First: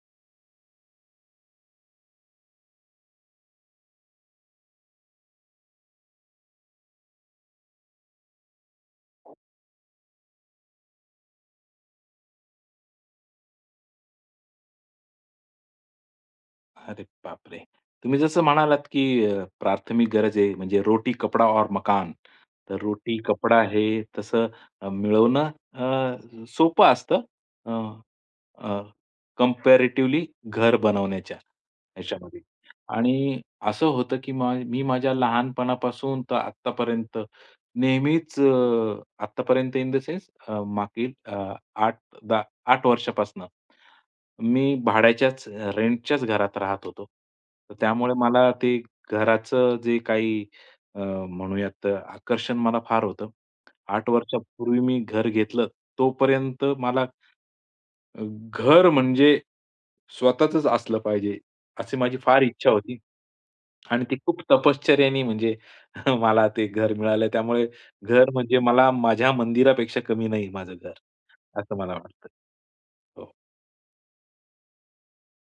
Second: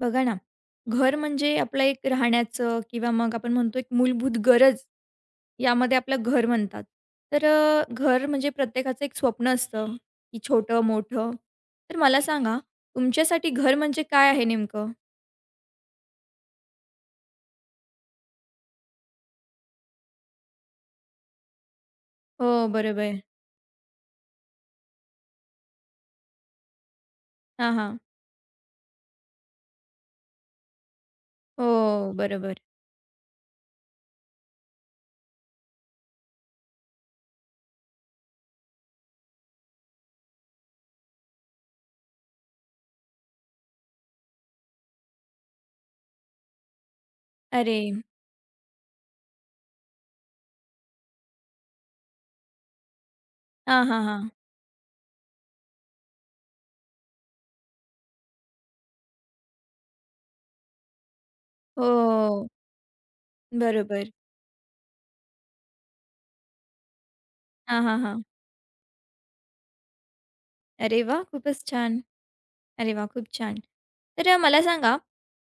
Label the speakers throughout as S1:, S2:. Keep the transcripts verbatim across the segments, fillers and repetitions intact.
S1: बघा ना, घर म्हणजे आपलं एक राहण्याचं किंवा मग आपण म्हणतो एक मूलभूत गरज, यामध्ये आपलं घर म्हणतात. तर अ, घर म्हणजे प्रत्येकाचं एक स्वप्न असतं, की छोटं-मोठं. तर मला सांगा, तुमच्यासाठी घर म्हणजे काय आहे नेमकं?
S2: अरे बापरे! तुम्ही जसं म्हणालात, की अ, प्राथमिक गरज आहे म्हणजे रोटी, कपडा और मकान.
S1: हो,
S2: तर रोटी,
S1: बरोबर.
S2: कपडा हे तसं अ, मिळवणं अ, सोपं असतं.
S1: हां,
S2: अ,
S1: हां.
S2: घर बनवण्याच्या
S1: हो,
S2: ह्याच्यामध्ये.
S1: बरोबर.
S2: आणि असं होतं, की मा मी माझ्या लहानपणापासून तर आत्तापर्यंत नेहमीच अ, आत्तापर्यंत इन द सेन्स, अ, मागील अ, आठ दा आठ वर्षापासून मी भाड्याच्याच रेंटच्याच घरात राहत होतो. तर
S1: अरे!
S2: त्यामुळे मला ते घराचं जे काही अ, म्हणूयात आकर्षण मला फार होतं.
S1: हां, हां,
S2: आठ
S1: हां.
S2: वर्षापूर्वी मी घर घेतलं. तोपर्यंत मला अ, घर म्हणजे स्वतःचंच असलं पाहिजे, अशी माझी फार
S1: हो,
S2: इच्छा होती. आणि
S1: बरोबर.
S2: ती खूप तपश्चर्येने म्हणजे मला ते घर मिळालं. त्यामुळे
S1: हां, हां, हां.
S2: घर म्हणजे मला माझ्या मंदिरापेक्षा कमी नाही माझं घर,
S1: अरे वाह! खूपच
S2: असं
S1: छान.
S2: मला वाटतं.
S1: अरे वाह! खूप
S2: हो.
S1: छान. तर अ, मला सांगा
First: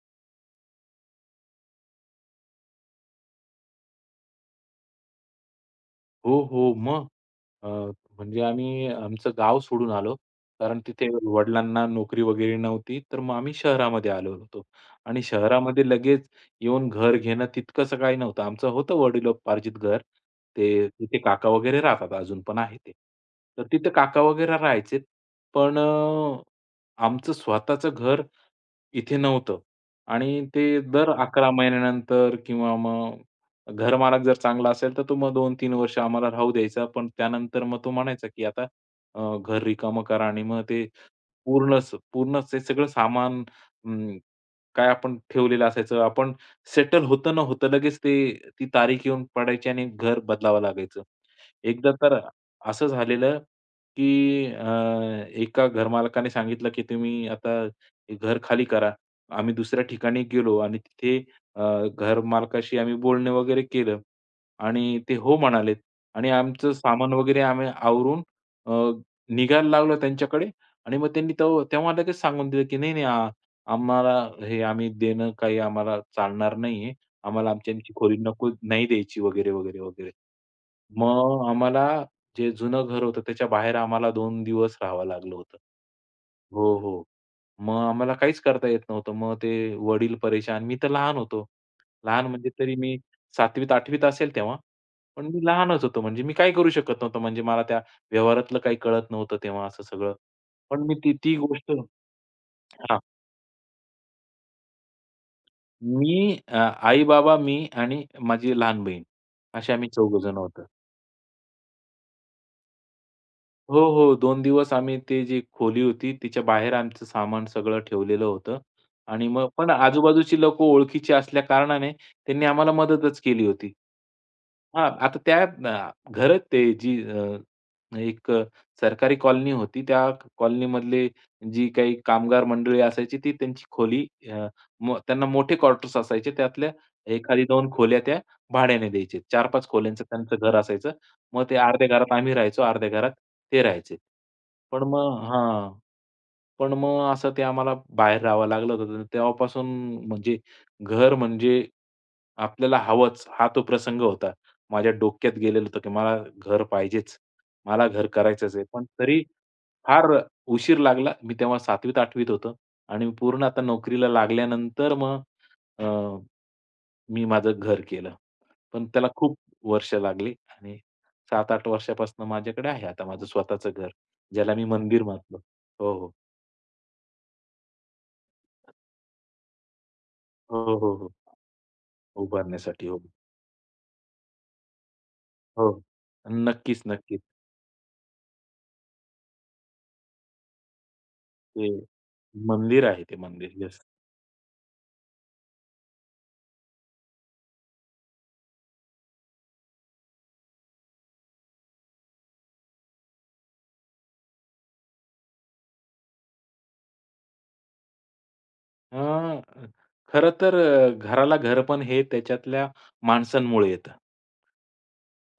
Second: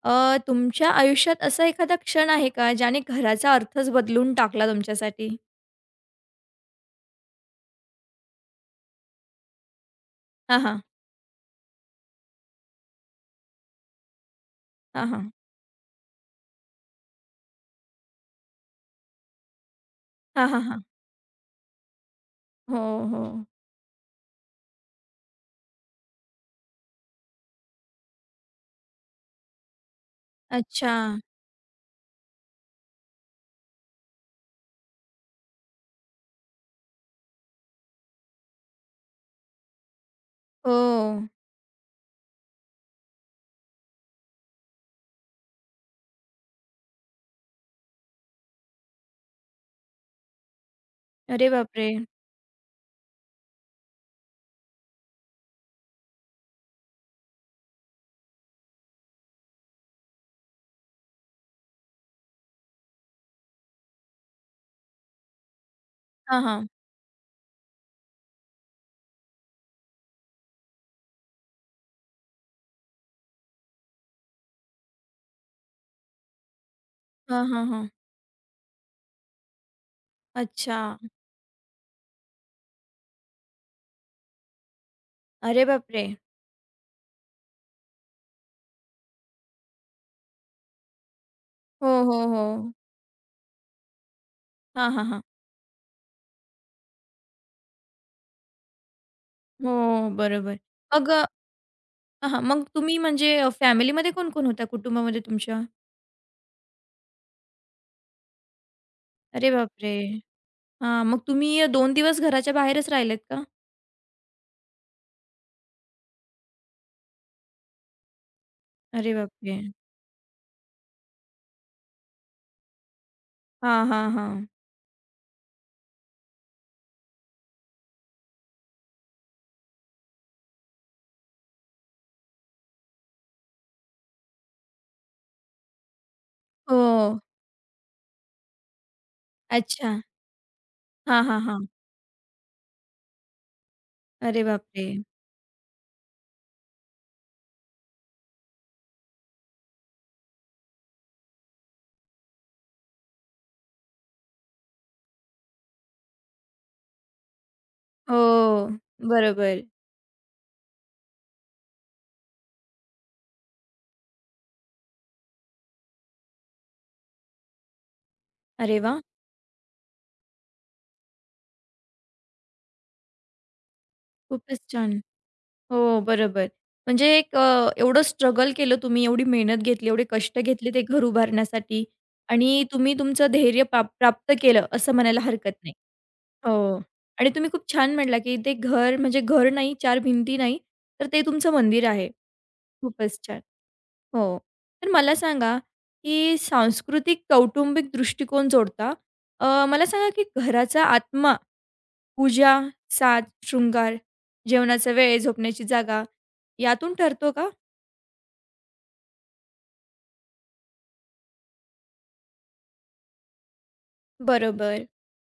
S1: अ, तुमच्या आयुष्यात असा एखादा क्षण आहे का ज्याने घराचा अर्थच बदलून टाकला तुमच्यासाठी?
S2: हो, हो. मग अ, म्हणजे आम्ही आमचं गाव सोडून आलो.
S1: हां, हां.
S2: कारण तिथे वडिलांना नोकरी वगैरे नव्हती. तर मग आम्ही शहरामध्ये आलो होतो.
S1: हां,
S2: आणि
S1: हां.
S2: शहरामध्ये लगेच येऊन घर घेणं तितकंसं काही नव्हतं. आमचं होतं वडिलोपार्जित घर.
S1: हां, हां, हां.
S2: ते तिथे काका वगैरे राहतात, अजून पण आहे
S1: हो,
S2: ते.
S1: हो.
S2: तर तिथे काका वगैरे राहायचे. पण अ, आमचं स्वतःचं घर इथे नव्हतं आणि ते
S1: अच्छा.
S2: दर अकरा महिन्यानंतर किंवा मग घरमालक जर चांगला असेल, तर तो मग दोन तीन वर्ष आम्हाला राहू द्यायचा. पण त्यानंतर मग तो म्हणायचा, की आता अ, घर रिकामं करा आणि मग
S1: हो.
S2: ते पूर्णच पूर्णच ते सगळं सामान अं, काय आपण ठेवलेलं असायचं. आपण सेटल होतं न होतं लगेच ते ती तारीख येऊन पडायची आणि घर बदलावं लागायचं.
S1: अरे बापरे!
S2: एकदा तर असं झालेलं, की अ, एका घरमालकाने सांगितलं, की तुम्ही आता घर खाली करा. आम्ही दुसऱ्या ठिकाणी गेलो आणि तिथे अ, घर मालकाशी आम्ही बोलणे वगैरे केलं आणि ते हो म्हणाले आणि
S1: हां, हां.
S2: आमचं सामान वगैरे आम्ही आवरून अ, निघायला लागलो त्यांच्याकडे आणि मग त्यांनी तेव्हा तेव्हा लगेच सांगून दिलं, की "नाही, नाही, आ आम्हाला हे आम्ही देणं काही आम्हाला चालणार नाहीये.
S1: हां,
S2: आम्हाला
S1: हां,
S2: आमची
S1: हां.
S2: आमची खोली नको नाही द्यायची" वगैरे, वगैरे, वगैरे.
S1: अच्छा.
S2: मग आम्हाला जे जुनं घर होतं त्याच्या बाहेर आम्हाला दोन दिवस राहावं लागलं होतं.
S1: अरे बापरे!
S2: हो, हो. मग आम्हाला काहीच करता येत नव्हतं. मग ते वडील परेशान. मी तर लहान होतो.
S1: हो, हो,
S2: लहान
S1: हो.
S2: म्हणजे तरी मी सातवीत आठवीत असेल तेव्हा.
S1: हां, हां, हां.
S2: पण मी लहानच होतो म्हणजे मी काही करू शकत नव्हतो. म्हणजे मला त्या व्यवहारातलं काही कळत नव्हतं तेव्हा असं
S1: हो,
S2: सगळं.
S1: बरोबर.
S2: पण मी
S1: मग
S2: ती
S1: अ,
S2: ती गोष्ट
S1: हां, हां. मग तुम्ही
S2: हां.
S1: म्हणजे अ, फॅमिलीमध्ये कोण-कोण होता कुटुंबामध्ये तुमच्या?
S2: मी, अ, आई-बाबा, मी आणि माझी लहान बहीण
S1: अरे
S2: असे आम्ही
S1: बापरे!
S2: चौघजण होतो.
S1: हां, मग तुम्ही अ, दोन दिवस घराच्या बाहेरच राहिलेत का?
S2: हो, हो. दोन दिवस आम्ही ते जी खोली होती तिच्या बाहेर आमचं सामान सगळं ठेवलेलं होतं
S1: अरे
S2: आणि मग
S1: बापरे!
S2: पण आजूबाजूची लोकं ओळखीची असल्या कारणाने त्यांनी आम्हाला मदतच केली होती.
S1: हां, हां, हां.
S2: हां, आता त्या अ, घरात ते जी अ, एक अ, सरकारी कॉलनी होती. त्या कॉलनीमधले जी काही कामगार मंडळी असायची ती त्यांची खोली अ, मो त्यांना मोठे क्वार्टर्स असायचे. त्यातल्या
S1: हो.
S2: एखादी दोन खोल्या त्या भाड्याने द्यायचे. चार पाच
S1: अच्छा.
S2: खोल्यांचं त्यांचं घर असायचं.
S1: हां, हां,
S2: मग ते
S1: हां.
S2: अर्ध्या घरात आम्ही राहायचो, अर्ध्या घरात ते राहायचे.
S1: अरे
S2: पण
S1: बापरे!
S2: मग हां. पण मग असं ते आम्हाला बाहेर राहावं लागलं होतं. तर तेव्हापासून म्हणजे घर म्हणजे आपल्याला हवंच, हा तो प्रसंग होता. माझ्या डोक्यात गेलेलं होतं, की मला घर पाहिजेच. मला घर
S1: हो,
S2: करायचंच आहे. पण तरी
S1: बरोबर.
S2: फार उशीर लागला. मी तेव्हा सातवी आठवीत होतो आणि पूर्ण आता नोकरीला लागल्यानंतर मग अ, मी माझं घर केलं.
S1: अरे
S2: पण
S1: वाह!
S2: त्याला खूप वर्ष लागली आणि सात आठ वर्षापासून माझ्याकडे आहे आता माझं स्वतःचं घर, ज्याला
S1: खूपच
S2: मी
S1: छान.
S2: मंदिर म्हणतो. हो,
S1: हो,
S2: हो.
S1: बरोबर. म्हणजे एक अ, एवढं स्ट्रगल केलं तुम्ही, एवढी मेहनत घेतली, एवढे कष्ट
S2: हो,
S1: घेतले ते
S2: हो,
S1: घर
S2: हो.
S1: उभारण्यासाठी आणि
S2: उभारण्यासाठी.
S1: तुम्ही
S2: हो.
S1: तुमचं धैर्य पा प्राप्त केलं असं म्हणायला हरकत
S2: हो.
S1: नाही. हो.
S2: नक्कीच, नक्कीच.
S1: आणि तुम्ही खूप छान म्हटला, की ते घर म्हणजे घर नाही, चार भिंती नाही, तर ते तुमचं
S2: ते
S1: मंदिर आहे.
S2: मंदिर आहे ते
S1: खूपच छान.
S2: मंदिर. येस.
S1: हो. तर मला सांगा, की सांस्कृतिक कौटुंबिक दृष्टिकोन जोडता अ, मला सांगा, की घराचा आत्मा, पूजा, साज, शृंगार, जेवणाचा वेळ, झोपण्याची जागा यातून ठरतो का?
S2: अ, खरं तर अ, घराला घरपण हे त्याच्यातल्या माणसांमुळे येतं.
S1: बरोबर.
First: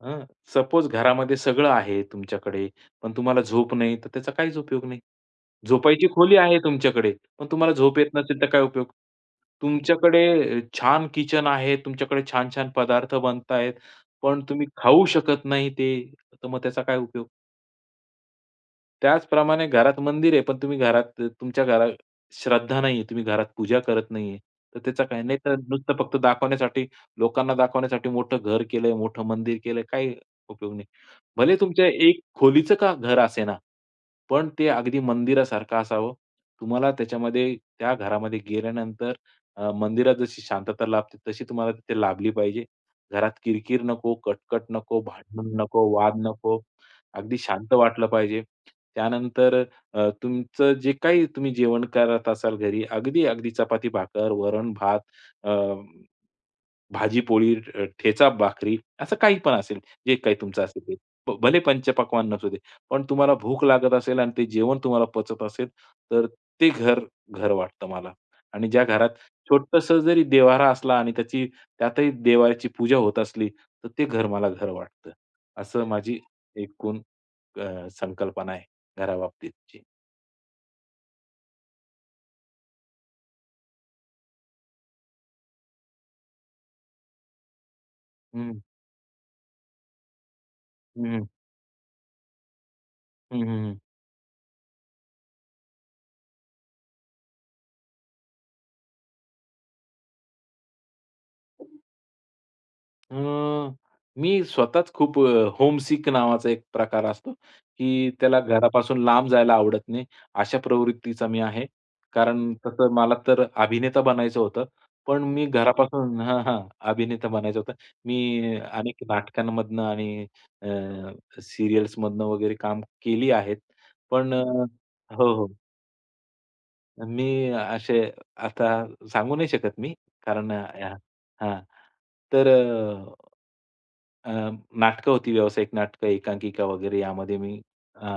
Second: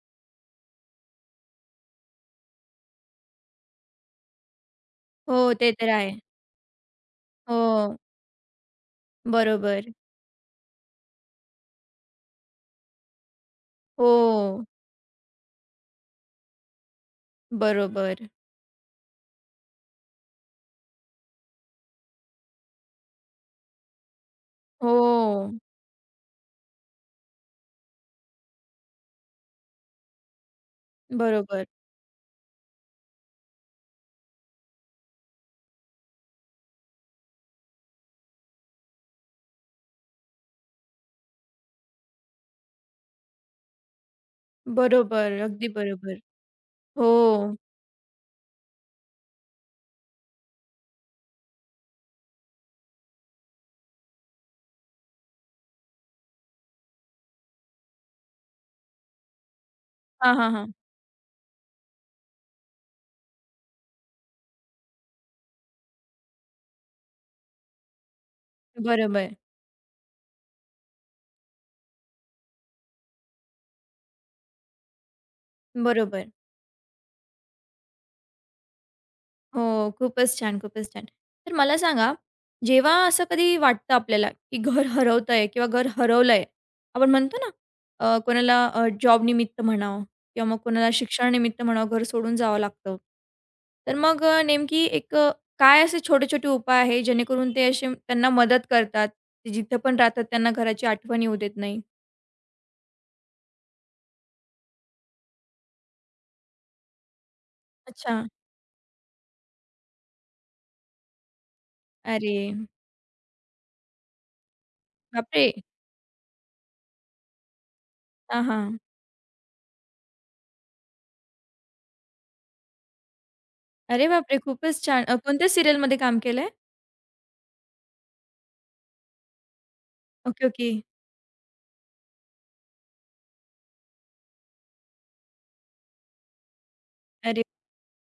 S2: हं. सपोज घरामध्ये सगळं आहे तुमच्याकडे, पण तुम्हाला झोप नाही, तर त्याचा काहीच उपयोग नाही.
S1: हो, ते तर
S2: झोपायची
S1: आहे.
S2: खोली आहे तुमच्याकडे, पण तुम्हाला
S1: हो,
S2: झोप येत नसेल तर काय उपयोग?
S1: बरोबर.
S2: तुमच्याकडे अ, छान किचन आहे, तुमच्याकडे छान-छान पदार्थ बनतायत,
S1: हो,
S2: पण तुम्ही खाऊ शकत नाही ते, तर मग त्याचा काय उपयोग?
S1: बरोबर.
S2: त्याचप्रमाणे घरात मंदिर आहे, पण तुम्ही घरात तुमच्या घरात श्रद्धा नाहीये, तुम्ही घरात पूजा करत नाहीये, तर त्याचा काय, नाही तर
S1: हो,
S2: नुसतं फक्त दाखवण्यासाठी, लोकांना दाखवण्यासाठी मोठं घर केलंय, मोठं मंदिर केलंय, काही उपयोग नाही. भले
S1: बरोबर.
S2: तुमच्या एक खोलीचं का घर असेना, पण ते अगदी मंदिरासारखं असावं. तुम्हाला त्याच्यामध्ये त्या घरामध्ये गेल्यानंतर अ, मंदिरात जशी शांतता लाभते, तशी तुम्हाला तिथे लाभली पाहिजे. घरात किरकिर नको, कटकट नको,
S1: बरोबर,
S2: भांडण
S1: अगदी
S2: नको, वाद
S1: बरोबर.
S2: नको.
S1: हो.
S2: अगदी शांत वाटलं पाहिजे. त्यानंतर अ, तुमचं जे काही तुम्ही जेवण करत असाल घरी, अगदी, अगदी चपाती-भाकर, वरण-भात, अ, भाजी-पोळी, अ, ठेचा भाकरी असं काही पण असेल, जे
S1: हां,
S2: काही
S1: हां,
S2: तुमचं
S1: हां.
S2: असेल ते. भ भले पंचपक्वान्न असू दे, पण तुम्हाला भूक लागत असेल आणि ते जेवण तुम्हाला पचत असेल, तर ते घर घर वाटतं मला. आणि ज्या घरात
S1: बरोबर,
S2: छोटंसं जरी देवारा असला आणि त्याची त्यातही देवाची पूजा होत असली, तर ते घर मला घर वाटतं. असं माझी
S1: बरोबर.
S2: एकूण अ, संकल्पना आहे
S1: हो,
S2: घराबाबतीतची.
S1: खूपच छान, खूपच छान. तर मला सांगा, जेव्हा असं कधी वाटतं आपल्याला, की घर हरवतंय किंवा घर हरवलंय, आपण म्हणतो ना, अ,
S2: हं,
S1: कोणाला अ, जॉबनिमित्त म्हणावं किंवा मग कोणाला
S2: हं,
S1: शिक्षणानिमित्त म्हणावं, घर सोडून जावं लागतं.
S2: हं, हं,
S1: तर मग अ, नेमकी एक अ, काय असे छोटे-छोटे उपाय आहे, जेणेकरून ते असे त्यांना मदत करतात, ते जिथं पण राहतात त्यांना घराची आठवण येऊ देत नाही?
S2: अ, मी स्वतःच खूप अ, होमसिक नावाचा एक प्रकार असतो, की
S1: अच्छा.
S2: त्याला घरापासून लांब जायला आवडत नाही, अशा प्रवृत्तीचा मी आहे.
S1: अरे
S2: कारण तसं मला तर अभिनेता बनायचं होतं, पण मी
S1: बापरे!
S2: घरापासून हां, हां. अभिनेता बनायचं होतं.
S1: हां,
S2: मी
S1: हां.
S2: अनेक नाटकांमधनं आणि अ, सीरियल्समधनं वगैरे काम केली आहेत.
S1: अरे
S2: पण
S1: बापरे!
S2: अ,
S1: खूपच छान. अ,
S2: हो,
S1: कोणत्या
S2: हो.
S1: सीरियलमध्ये काम केलंय?
S2: मी असे आता सांगू नाही शकत मी,
S1: ओके,
S2: कारण
S1: ओके.
S2: अ, हां. तर अ, नाटकं होती, व्यावसायिक नाटकं, एकांकिका वगैरे यामध्ये
S1: अरे
S2: मी अ,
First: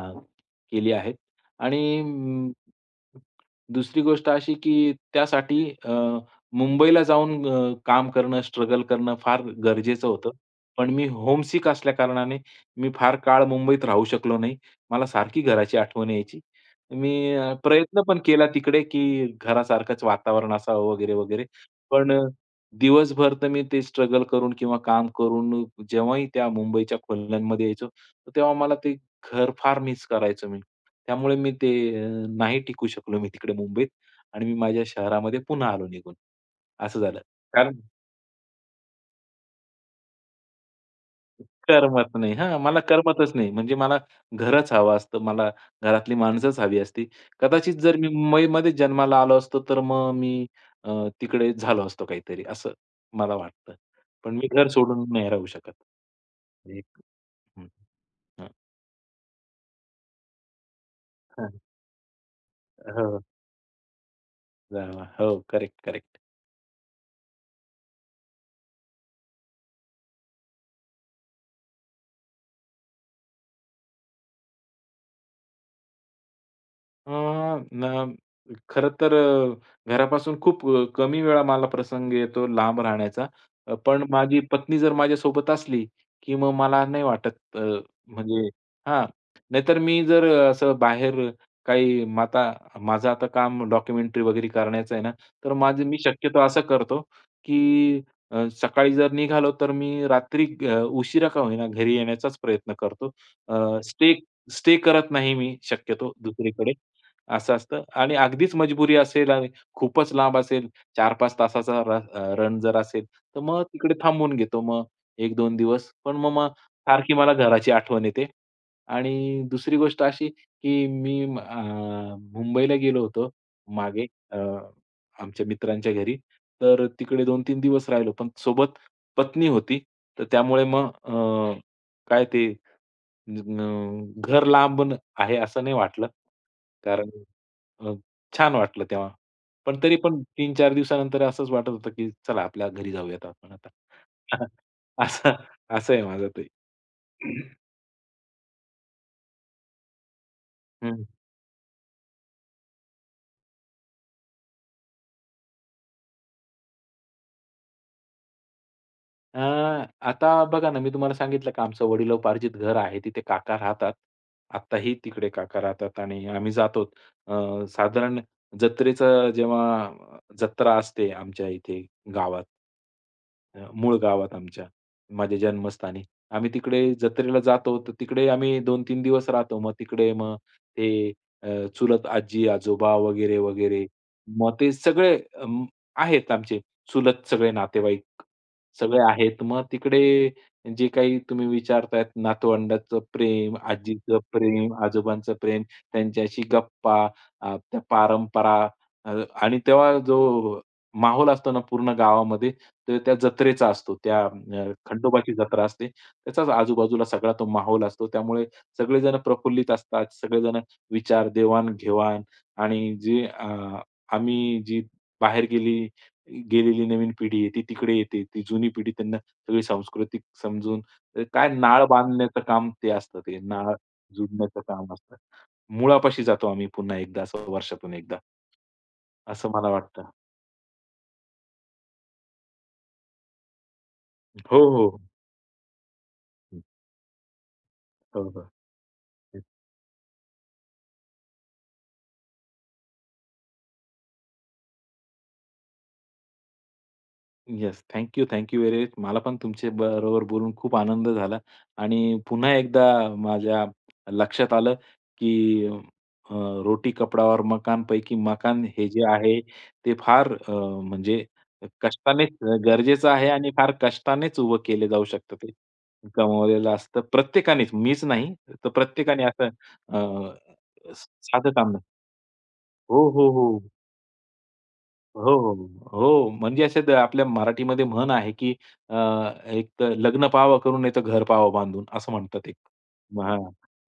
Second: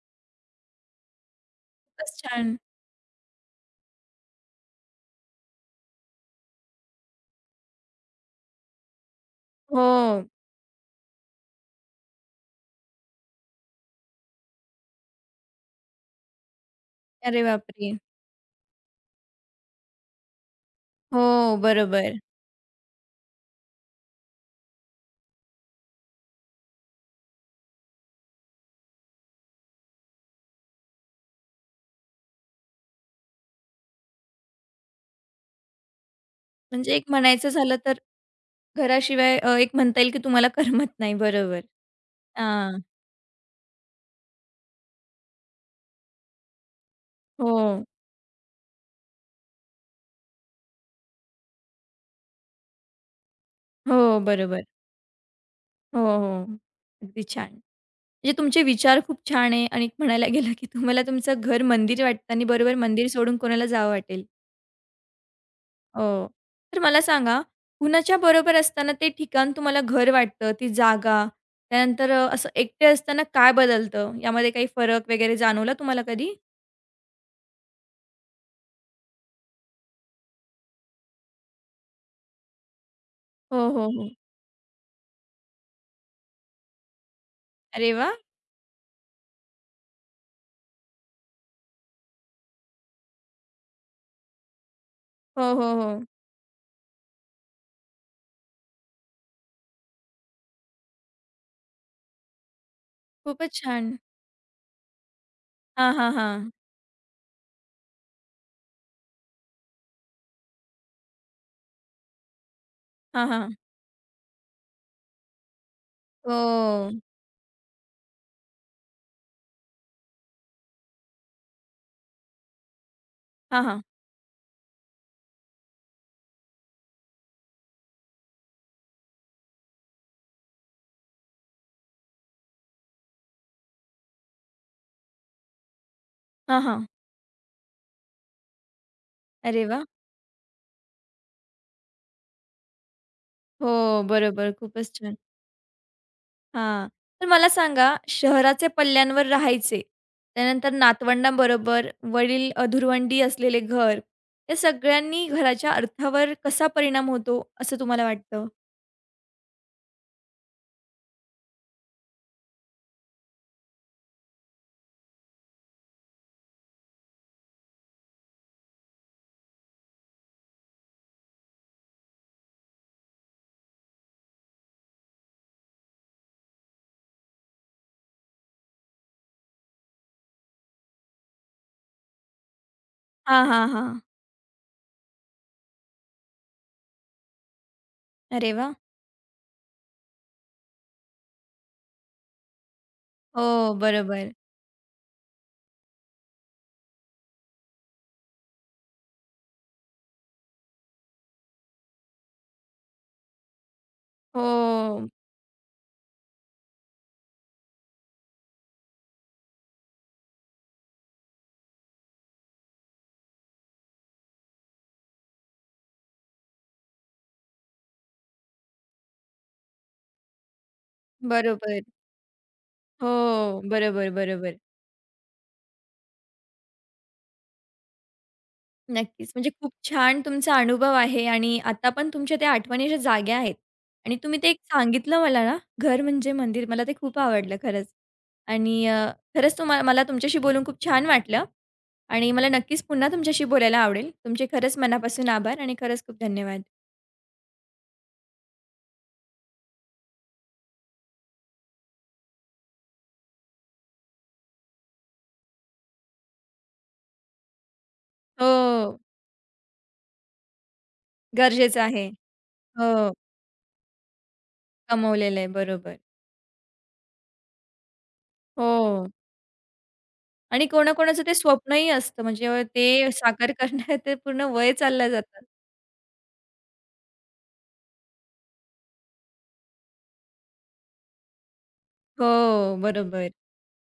S2: केली आहेत आणि
S1: खूपच छान.
S2: अं, दुसरी गोष्ट अशी की त्यासाठी अ, मुंबईला जाऊन अ, काम करणं, स्ट्रगल करणं फार
S1: हो.
S2: गरजेचं होतं. पण मी होमसिक असल्याकारणाने मी फार काळ मुंबईत राहू शकलो नाही. मला सारखी घराची आठवण यायची. मी
S1: अरे
S2: अ,
S1: बापरे!
S2: प्रयत्न पण केला तिकडे की घरासारखंच वातावरण असावं वगैरे, वगैरे.
S1: हो,
S2: पण
S1: बरोबर.
S2: दिवसभर तर मी ते स्ट्रगल करून किंवा काम करून जेव्हाही त्या मुंबईच्या खोल्यांमध्ये यायचो, तर तेव्हा मला ते घर फार मिस करायचो मी. त्यामुळे मी ते अ, नाही टिकू शकलो मी तिकडे मुंबईत आणि मी माझ्या शहरामध्ये पुन्हा आलो निघून.
S1: म्हणजे
S2: असं
S1: एक
S2: झालं.
S1: म्हणायचं झालं
S2: कारण
S1: तर घराशिवाय अ, एक म्हणता येईल की तुम्हाला करमत नाही. बरोबर.
S2: करमत नाही. हां,
S1: हां.
S2: मला करमतच नाही. म्हणजे मला घरच हवं असतं. मला घरातली माणसंच हवी असती.
S1: हो.
S2: कदाचित जर मी मुंबईमध्येच जन्माला आलो असतो, तर मग मी अ, तिकडे झालो असतो काहीतरी, असं मला वाटतं.
S1: हो,
S2: पण मी
S1: बरोबर.
S2: घर सोडून नाही राहू शकत.
S1: हो, हो.
S2: एक
S1: अगदी छान.
S2: हं.
S1: म्हणजे
S2: हां.
S1: तुमचे विचार खूप छान आहे आणि एक म्हणायला गेलं की तुम्हाला तुमचं
S2: हां.
S1: घर मंदिर वाटतं आणि बरोबर मंदिर
S2: हो.
S1: सोडून कोणाला जावं वाटेल.
S2: जावा. हो, करेक्ट, करेक्ट.
S1: हो. तर मला सांगा, कुणाच्या बरोबर असताना ते ठिकाण तुम्हाला घर वाटतं, ती जागा? त्यानंतर अ, असं एकटे असताना काय बदलतं? यामध्ये काही फरक वगैरे जाणवला तुम्हाला कधी?
S2: अ, न खरं तर अ, घरापासून खूप अ, कमी वेळा मला प्रसंग येतो लांब राहण्याचा.
S1: हो,
S2: अ,
S1: हो,
S2: पण
S1: हो.
S2: माझी पत्नी जर माझ्यासोबत असली, की मग मला नाही वाटत अ,
S1: अरे वाह!
S2: म्हणजे हां, नाहीतर मी जर अं, असं बाहेर काही माता माझं आता काम डॉक्युमेंटरी वगैरे करण्याचं आहे ना,
S1: हो,
S2: तर
S1: हो,
S2: माझं
S1: हो.
S2: मी शक्यतो असं करतो, की अ, सकाळी जर निघालो तर मी रात्री अ, उशिरा का होईना घरी येण्याचाच प्रयत्न करतो.
S1: खूपच छान.
S2: स्टे स्टे करत नाही मी
S1: हां, हां,
S2: शक्यतो
S1: हां.
S2: दुसरीकडे. असं असतं आणि अगदीच मजबुरी असेल आणि खूपच लांब असेल चार पाच तासाचा र अ, रन जर असेल,
S1: हां,
S2: तर
S1: हां.
S2: मग तिकडे थांबून घेतो मग एक दोन दिवस. पण मग
S1: हो.
S2: मग सारखी मला घराची आठवण येते. आणि दुसरी गोष्ट अशी, की मी म- अ, मुंबईला गेलो होतो
S1: हां, हां.
S2: मागे, अ, आमच्या मित्रांच्या घरी. तर तिकडे दोन तीन दिवस राहिलो, पण सोबत पत्नी होती. तर त्यामुळे मग अ, काय ते अ, घर लांबून आहे असं नाही वाटलं.
S1: हां, हां.
S2: कारण अ, छान वाटलं तेव्हा.
S1: अरे
S2: पण
S1: वाह!
S2: तरी पण तीन चार दिवसानंतर असंच वाटत होतं, की चला आपल्या घरी जाऊयात आपण आता.
S1: हो, बरोबर. खूपच छान.
S2: असं असं आहे माझं ते.
S1: हां. तर मला सांगा शहराच्या पल्ल्यांवर राहायचे, त्यानंतर नातवंडांबरोबर वडील अधुरवंडी असलेले घर, या सगळ्यांनी घराच्या अर्थावर कसा परिणाम होतो असं तुम्हाला वाटतं?
S2: अ, आता बघा ना, मी तुम्हाला सांगितलं का आमचं वडिलोपार्जित घर आहे. तिथे काका राहतात. आत्ताही तिकडे काका राहतात आणि आम्ही जातो. अ, साधारण जत्रेचं जेव्हा अ, जत्रा असते आमच्या इथे गावात, अ, मूळ गावात आमच्या, माझ्या जन्मस्थानी. आम्ही तिकडे जत्रेला जातो, तर तिकडे आम्ही दोन तीन दिवस राहतो. मग तिकडे मग ते अ, चुलत आजी-आजोबा वगैरे,
S1: हां, हां,
S2: वगैरे.
S1: हां.
S2: मग ते सगळे अं, आहेत आमचे चुलत सगळे नातेवाईक.
S1: अरे वाह!
S2: सगळे आहेत. मग तिकडे जे काही तुम्ही विचारतायत, नातवंडाचं प्रेम,
S1: हो,
S2: आजीचं
S1: बरोबर.
S2: प्रेम, आजोबांचं प्रेम, त्यांच्याशी गप्पा, अ, त्या परंपरा अ, आणि तेव्हा जो माहोल असतो ना पूर्ण गावामध्ये, तर त्या जत्रेचा असतो. त्या अ,
S1: हो,
S2: खंडोबाची जत्रा असते. त्याचाच आजूबाजूला सगळा तो माहोल असतो. त्यामुळे सगळेजण प्रफुल्लित असतात. सगळेजण विचार देवाण-घेवाण आणि जी अ, आम्ही जी बाहेर गेली गेलेली नवीन पिढी आहे, ती तिकडे येते. ती जुनी पिढी त्यांना सगळी सांस्कृतिक समजून अ, काय
S1: बरोबर.
S2: नाळ बांधण्याचं काम ते
S1: हो,
S2: असतं. ते नाळ
S1: बरोबर, बरोबर.
S2: जुडण्याचं काम असतं. मुळापाशी जातो आम्ही पुन्हा एकदा असं वर्षातून एकदा,
S1: नक्कीच.
S2: असं
S1: म्हणजे
S2: मला
S1: खूप
S2: वाटतं.
S1: छान तुमचा अनुभव आहे आणि आता पण तुमच्या त्या आठवणी अशा जाग्या आहेत आणि तुम्ही ते एक
S2: हो, हो.
S1: सांगितलं मला ना, घर म्हणजे मंदिर. मला ते खूप आवडलं खरंच
S2: हो, हो.
S1: आणि अ, खरंच तुम्हा मला तुमच्याशी बोलून खूप छान वाटलं आणि मला नक्कीच पुन्हा तुमच्याशी बोलायला आवडेल. तुमचे खरंच मनापासून आभार आणि खरंच खूप धन्यवाद.
S2: Yes. Thank you, thank you very much. मला पण तुमच्या बरोबर बोलून खूप आनंद झाला आणि पुन्हा एकदा माझ्या लक्षात आलं, की अ, रोटी कपड्यावर मकानपैकी मकान हे
S1: हो,
S2: जे आहे, ते फार अ, म्हणजे
S1: गरजेचं आहे.
S2: कष्टानेच गरजेचं
S1: हो,
S2: आहे आणि फार कष्टानेच उभं केलं जाऊ शकतं
S1: कमवलेलं आहे.
S2: ते.
S1: बरोबर.
S2: कमवलेलं असतं प्रत्येकानेच, मीच नाही तर
S1: हो
S2: प्रत्येकाने असं अ,
S1: आणि कोणाकोणाचं ते
S2: साधं काम नाही.
S1: स्वप्नही असतं म्हणजे
S2: हो,
S1: ते
S2: हो, हो.
S1: साकार
S2: हो.
S1: करण्यात ते पूर्ण वय चाललं
S2: हो,
S1: जातं.
S2: हो. हो, हो, म्हणजे अशा द आपल्या मराठीमध्ये म्हण आहे, की अ, एक तर लग्न पाहावं करून नाही तर घर पाहावं बांधून असं म्हणतात एक.
S1: हो, बरोबर.
S2: हां,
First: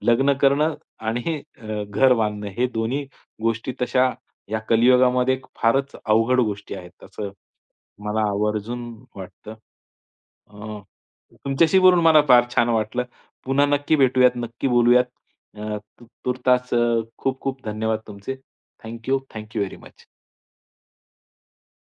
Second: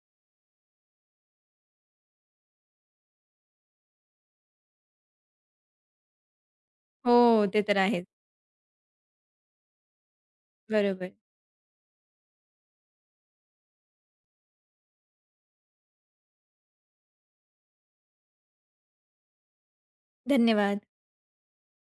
S2: लग्न करणं आणि अ, घर बांधणं हे दोन्ही गोष्टी तशा या कलियुगामध्ये फारच अवघड गोष्टी आहेत
S1: हो,
S2: असं
S1: ते तर आहेच.
S2: मला आवर्जून वाटतं. अ,
S1: बरोबर.
S2: तुमच्याशी बोलून मला फार छान वाटलं. पुन्हा नक्की भेटूयात, नक्की बोलूयात. अ, तूर्तास अ, खूप खूप धन्यवाद तुमचे. Thank you, very much.
S1: धन्यवाद.